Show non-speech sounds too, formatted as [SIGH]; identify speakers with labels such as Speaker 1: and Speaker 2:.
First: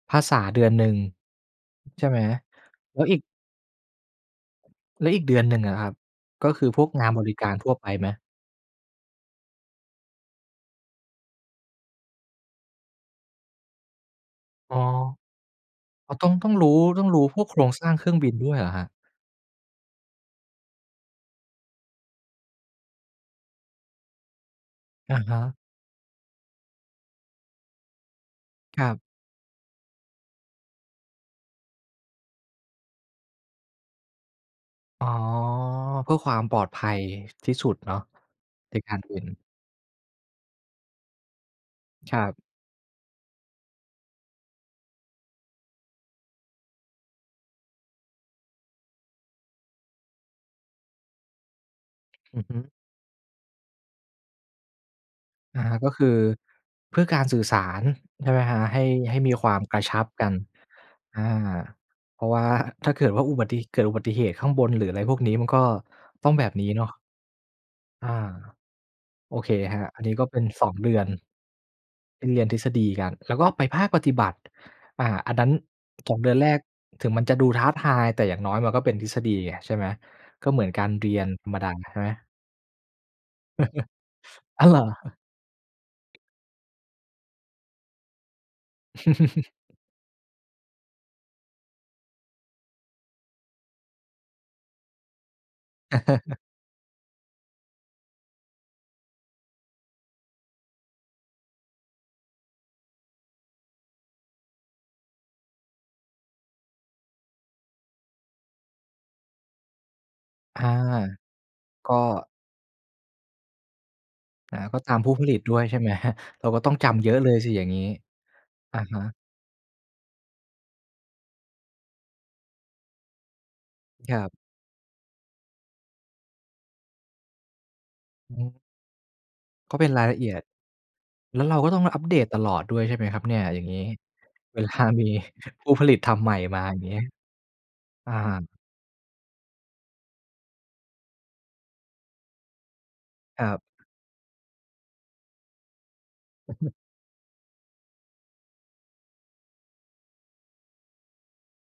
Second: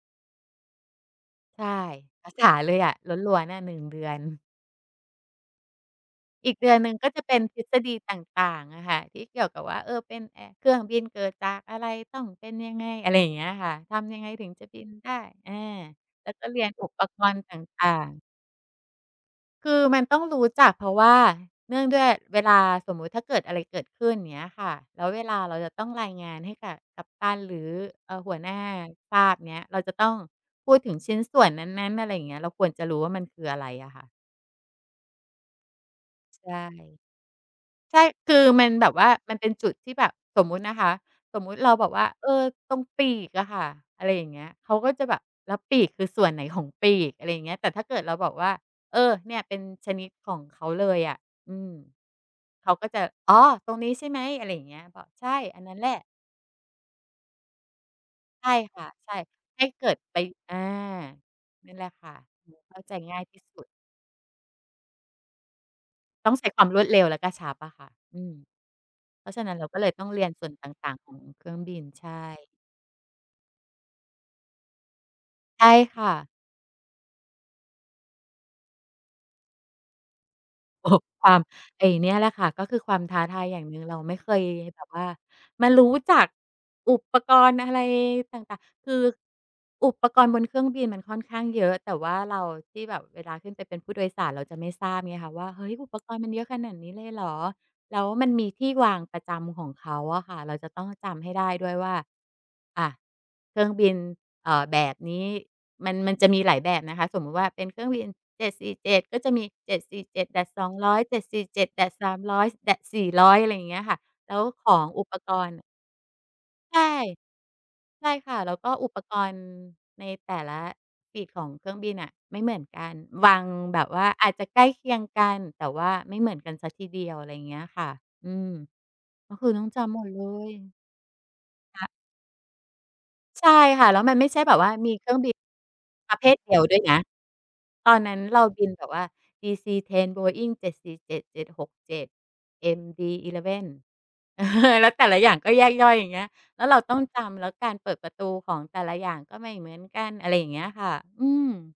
Speaker 1: ภาษาเดือนหนึ่ง
Speaker 2: ใช่
Speaker 1: ใช่ไหม?
Speaker 2: ภาษาเลยอะ
Speaker 1: แล้วอีก
Speaker 2: ล้วน ๆ อะ 1 เดือน
Speaker 1: แล้วอีกเดือนหนึ่งอะครับ ก็
Speaker 2: อีก
Speaker 1: ค
Speaker 2: เ
Speaker 1: ื
Speaker 2: ด
Speaker 1: อ
Speaker 2: ือน
Speaker 1: พว
Speaker 2: หน
Speaker 1: ก
Speaker 2: ึ่ง
Speaker 1: ง
Speaker 2: ก
Speaker 1: า
Speaker 2: ็
Speaker 1: น
Speaker 2: จ
Speaker 1: บ
Speaker 2: ะเ
Speaker 1: ร
Speaker 2: ป
Speaker 1: ิ
Speaker 2: ็น
Speaker 1: การ
Speaker 2: ทฤ
Speaker 1: ทั่ว
Speaker 2: ษ
Speaker 1: ไป
Speaker 2: ฎี
Speaker 1: ไหม?
Speaker 2: ต่าง ๆ อะค่ะ ที่เกี่ยวกับว่า เออ อ เป็นเครื่องบินเกิดจากอะไร ต้องเป็นยังไง อะไรอย่างเงี้ยอะค่ะ ทำยังไงถึงจะ
Speaker 1: อ
Speaker 2: บ
Speaker 1: ๋อ
Speaker 2: ินได้ อา
Speaker 1: อ๋อ ต
Speaker 2: แ
Speaker 1: ้
Speaker 2: ล้
Speaker 1: อง
Speaker 2: วก
Speaker 1: ต
Speaker 2: ็
Speaker 1: ้อง
Speaker 2: เรี
Speaker 1: ร
Speaker 2: ยน
Speaker 1: ู้
Speaker 2: อุป
Speaker 1: ต้องร
Speaker 2: ก
Speaker 1: ู้
Speaker 2: ร
Speaker 1: พ
Speaker 2: ณ
Speaker 1: ว
Speaker 2: ์
Speaker 1: ก
Speaker 2: ต
Speaker 1: โครงสร
Speaker 2: ่
Speaker 1: ้
Speaker 2: า
Speaker 1: างเครื
Speaker 2: ง
Speaker 1: ่อง
Speaker 2: ๆ
Speaker 1: บินด้วยเหรอครับ?
Speaker 2: คือมันต้องรู้จัก เพราะว่าเนื่องด้วยเวลา สมมุติถ้าเกิดอะไรเกิดขึ้น อย่างเงี้ยค่ะ แล้ว
Speaker 1: อะ
Speaker 2: เว
Speaker 1: ฮ
Speaker 2: ลา
Speaker 1: ะ
Speaker 2: เราจะต้องรายงานให้กับกัปตัน หรือ อา หัวหน้า
Speaker 1: ครับ
Speaker 2: ทราบเนี่ย เราจะต้องพูดถึงชิ้นส่วนนั้น ๆ อะไรอย่างเงี้ย เราควรจะรู้ว่ามันคืออะไรอะค่ะ
Speaker 1: อ๋อ เพื่อความ
Speaker 2: ใช
Speaker 1: ปลอ
Speaker 2: ่
Speaker 1: ดภัยที่สุดเน
Speaker 2: ใ
Speaker 1: า
Speaker 2: ช
Speaker 1: ะ
Speaker 2: ่ คือมัน
Speaker 1: ใน
Speaker 2: แบ
Speaker 1: กา
Speaker 2: บ
Speaker 1: ร
Speaker 2: ว่า
Speaker 1: บิน
Speaker 2: มันเป็นจุดที่แบบ สมมตินะคะ สมมติเราแบบ
Speaker 1: คร
Speaker 2: เ
Speaker 1: ั
Speaker 2: อ
Speaker 1: บ
Speaker 2: อ "ตรงปีกอะค่ะ" อะไรอย่างเงี้ย เขาก็จะแบบ "แล้วปีกคือส่วนไหนของปีก?" อะไรอย่างเงี้ย แต่ถ้าเกิดเราบอกว่า "เออ เนี่ยเป็นชนิดของเขาเลยอะ อืม"
Speaker 1: อือฮึ
Speaker 2: เขาก็จะ "อ๋อ ตรงนี้ใช่ไหม?" อะไรอย่างเงี้ย บอก "ใช่
Speaker 1: อ
Speaker 2: อั
Speaker 1: ะ
Speaker 2: น
Speaker 1: ฮ
Speaker 2: นั
Speaker 1: ะ
Speaker 2: ้นแ
Speaker 1: ก
Speaker 2: ห
Speaker 1: ็
Speaker 2: ละ"
Speaker 1: คือเพื่อการสื่อสารใช่ไหม
Speaker 2: ใช
Speaker 1: ค
Speaker 2: ่
Speaker 1: รับ? ใ
Speaker 2: ค
Speaker 1: ห้
Speaker 2: ่ะ ใช
Speaker 1: ใ
Speaker 2: ่
Speaker 1: ห้มีควา
Speaker 2: ใ
Speaker 1: ม
Speaker 2: ห้
Speaker 1: กร
Speaker 2: เก
Speaker 1: ะ
Speaker 2: ิ
Speaker 1: ช
Speaker 2: ด
Speaker 1: ับ
Speaker 2: ไป
Speaker 1: กัน
Speaker 2: อา
Speaker 1: อา
Speaker 2: นี่แหละค่ะ
Speaker 1: เพราะว่า
Speaker 2: เข้า
Speaker 1: ถ้
Speaker 2: ใ
Speaker 1: า
Speaker 2: จ
Speaker 1: เกิด
Speaker 2: ง
Speaker 1: ว
Speaker 2: ่า
Speaker 1: ่
Speaker 2: ย
Speaker 1: าอ
Speaker 2: ท
Speaker 1: ุ
Speaker 2: ี
Speaker 1: บ
Speaker 2: ่
Speaker 1: ัติ
Speaker 2: สุด
Speaker 1: เกิดอุบัติเหตุข้างบน หรืออะไรพวกนี้มันก็ต้
Speaker 2: ต
Speaker 1: อ
Speaker 2: ้อ
Speaker 1: ง
Speaker 2: ง
Speaker 1: แ
Speaker 2: ใ
Speaker 1: บ
Speaker 2: ส่
Speaker 1: บ
Speaker 2: คว
Speaker 1: น
Speaker 2: า
Speaker 1: ี้
Speaker 2: มร
Speaker 1: เนา
Speaker 2: วด
Speaker 1: ะ
Speaker 2: เร็วและกระชับอะค่ะ
Speaker 1: อ
Speaker 2: อ
Speaker 1: า
Speaker 2: ืม เพรา
Speaker 1: โอ
Speaker 2: ะฉะ
Speaker 1: เค
Speaker 2: นั้นเรา
Speaker 1: ค
Speaker 2: ก
Speaker 1: ร
Speaker 2: ็
Speaker 1: ั
Speaker 2: เ
Speaker 1: บ
Speaker 2: ลย
Speaker 1: อั
Speaker 2: ต
Speaker 1: น
Speaker 2: ้อ
Speaker 1: น
Speaker 2: ง
Speaker 1: ี้
Speaker 2: เร
Speaker 1: ก็
Speaker 2: ียน
Speaker 1: เป็
Speaker 2: ส
Speaker 1: น
Speaker 2: ่วน
Speaker 1: ส
Speaker 2: ต
Speaker 1: อง เด
Speaker 2: ่า
Speaker 1: ื
Speaker 2: ง
Speaker 1: อ
Speaker 2: ๆ
Speaker 1: น
Speaker 2: ของเครื่องบิน ใช่
Speaker 1: ที่เรียนทฤษฎีกัน แล้วก็ไปภาคปฏิบัติ อา อันนั้น
Speaker 2: ใช่ค่
Speaker 1: 2
Speaker 2: ะ
Speaker 1: เดือนแรกถึงมันจะดูท้าทาย แต่อย่างน้อยมันก็เป็นทฤษฎีไงใช่ไหม ก็เหมือนก
Speaker 2: โ
Speaker 1: า
Speaker 2: อ้
Speaker 1: ร
Speaker 2: โฮ
Speaker 1: เรีย
Speaker 2: ค
Speaker 1: น
Speaker 2: วาม
Speaker 1: ธรรมดา
Speaker 2: ไอ้
Speaker 1: ใช่
Speaker 2: เ
Speaker 1: ไห
Speaker 2: น
Speaker 1: ม?
Speaker 2: ี่ยแหละค่ะ ก็คือความท้าทายอย่างหนึ่ง เราไม่เค
Speaker 1: [CHUCKLES]
Speaker 2: ย
Speaker 1: อ้าวเหร
Speaker 2: แบ
Speaker 1: อ?
Speaker 2: บว่ามารู้จั
Speaker 1: [CHUCKLES]
Speaker 2: กอุปกรณ์อะไรต่าง ๆ คือ
Speaker 1: [CHUCKLES]
Speaker 2: อุปกรณ์บนเครื่องบินมันค่อนข้างเยอะ แต่ว่าเราที่แบบเวลาขึ้นไปเป็นผู้โดยสารเราจะไม่ทราบไงค่ะว่า "เฮ้ย อุปกรณ์มันเ
Speaker 1: [CHUCKLES]
Speaker 2: ยอะขนาดนี้เลยเหรอ?" แล้วมันมีที่วางประจำของเขาอะค่ะ เราจะต้องจำให้ได้ด้วยว่า อา เครื่องบิน เอ่อ แบบนี้มัน มันจะมีหลายแบบนะคะ สมมติว่าเป็นเครื่องบิน 747 ก็จะมี
Speaker 1: อา
Speaker 2: 747-200
Speaker 1: ก็
Speaker 2: 747-300, -400 อะไรอย่างเงี้ยค่ะ แล้ว
Speaker 1: อา
Speaker 2: ข
Speaker 1: ก็
Speaker 2: อง
Speaker 1: ตาม
Speaker 2: อุ
Speaker 1: ผู
Speaker 2: ป
Speaker 1: ้ผ
Speaker 2: ก
Speaker 1: ลิต
Speaker 2: ร
Speaker 1: ด
Speaker 2: ณ
Speaker 1: ้
Speaker 2: ์
Speaker 1: วยใช่ไหม? [CHUCKLES] เราก็ต้อ
Speaker 2: ใ
Speaker 1: ง
Speaker 2: ช่
Speaker 1: จำเยอะเลยสิอย่างงี้?
Speaker 2: ใช่ค่ะ แล้วก็
Speaker 1: อะ
Speaker 2: อุ
Speaker 1: ฮ
Speaker 2: ปก
Speaker 1: ะ
Speaker 2: รณ์ในแต่ละปีกของเครื่องบินอะไม่เหมือนกัน วางแบบว่า
Speaker 1: ครั
Speaker 2: อา
Speaker 1: บ
Speaker 2: จจะใกล้เคียงกัน แต่ว่าไม่เหมือนกันซะทีเดียว อะไรอย่างเงี้ยค่ะ อื
Speaker 1: อือฮ
Speaker 2: ม
Speaker 1: ึ
Speaker 2: ก็คือต้อง
Speaker 1: ก็
Speaker 2: จ
Speaker 1: เป็น
Speaker 2: ำห
Speaker 1: ร
Speaker 2: ม
Speaker 1: าย
Speaker 2: ด
Speaker 1: ละ
Speaker 2: เล
Speaker 1: เอียด
Speaker 2: ย
Speaker 1: แล้วเราก็ต้อ
Speaker 2: ฮ
Speaker 1: ง
Speaker 2: ะ
Speaker 1: อัปเดตตลอดด้วยใช่ไหมครับเนี่
Speaker 2: ใ
Speaker 1: ย?
Speaker 2: ช่
Speaker 1: อย่างงี้
Speaker 2: ค่ะ แล้
Speaker 1: เวลามี
Speaker 2: วมันไม่ใช่แบบ
Speaker 1: [CHUCKLES] ผู้ผ
Speaker 2: ว
Speaker 1: ลิ
Speaker 2: ่า
Speaker 1: ตธ
Speaker 2: มีเครื่องบิน
Speaker 1: ร
Speaker 2: ป
Speaker 1: ร
Speaker 2: ร
Speaker 1: ม
Speaker 2: ะเภ
Speaker 1: ใหม่
Speaker 2: ทเดี
Speaker 1: ม
Speaker 2: ย
Speaker 1: า
Speaker 2: ว
Speaker 1: อ
Speaker 2: ด
Speaker 1: ย
Speaker 2: ้
Speaker 1: ่
Speaker 2: ว
Speaker 1: า
Speaker 2: ย
Speaker 1: งนี
Speaker 2: น
Speaker 1: ้
Speaker 2: ะ ตอน
Speaker 1: อ
Speaker 2: นั้นเรา
Speaker 1: า
Speaker 2: บินแบบว่า DC-10 Boeing-747, 767,
Speaker 1: คร
Speaker 2: MD-11
Speaker 1: ับ
Speaker 2: [CHUCKLES] แล้วแต่ละอย่างก็แยกย่อย อย่างเงี้ย แล้ว
Speaker 1: [CHUCKLES]
Speaker 2: เราต้องจำ แล้วการเปิดประตูของแต่ละอย่างก็ไม่เหมือนกัน อะไรอย่างเงี้ยค่ะ อืม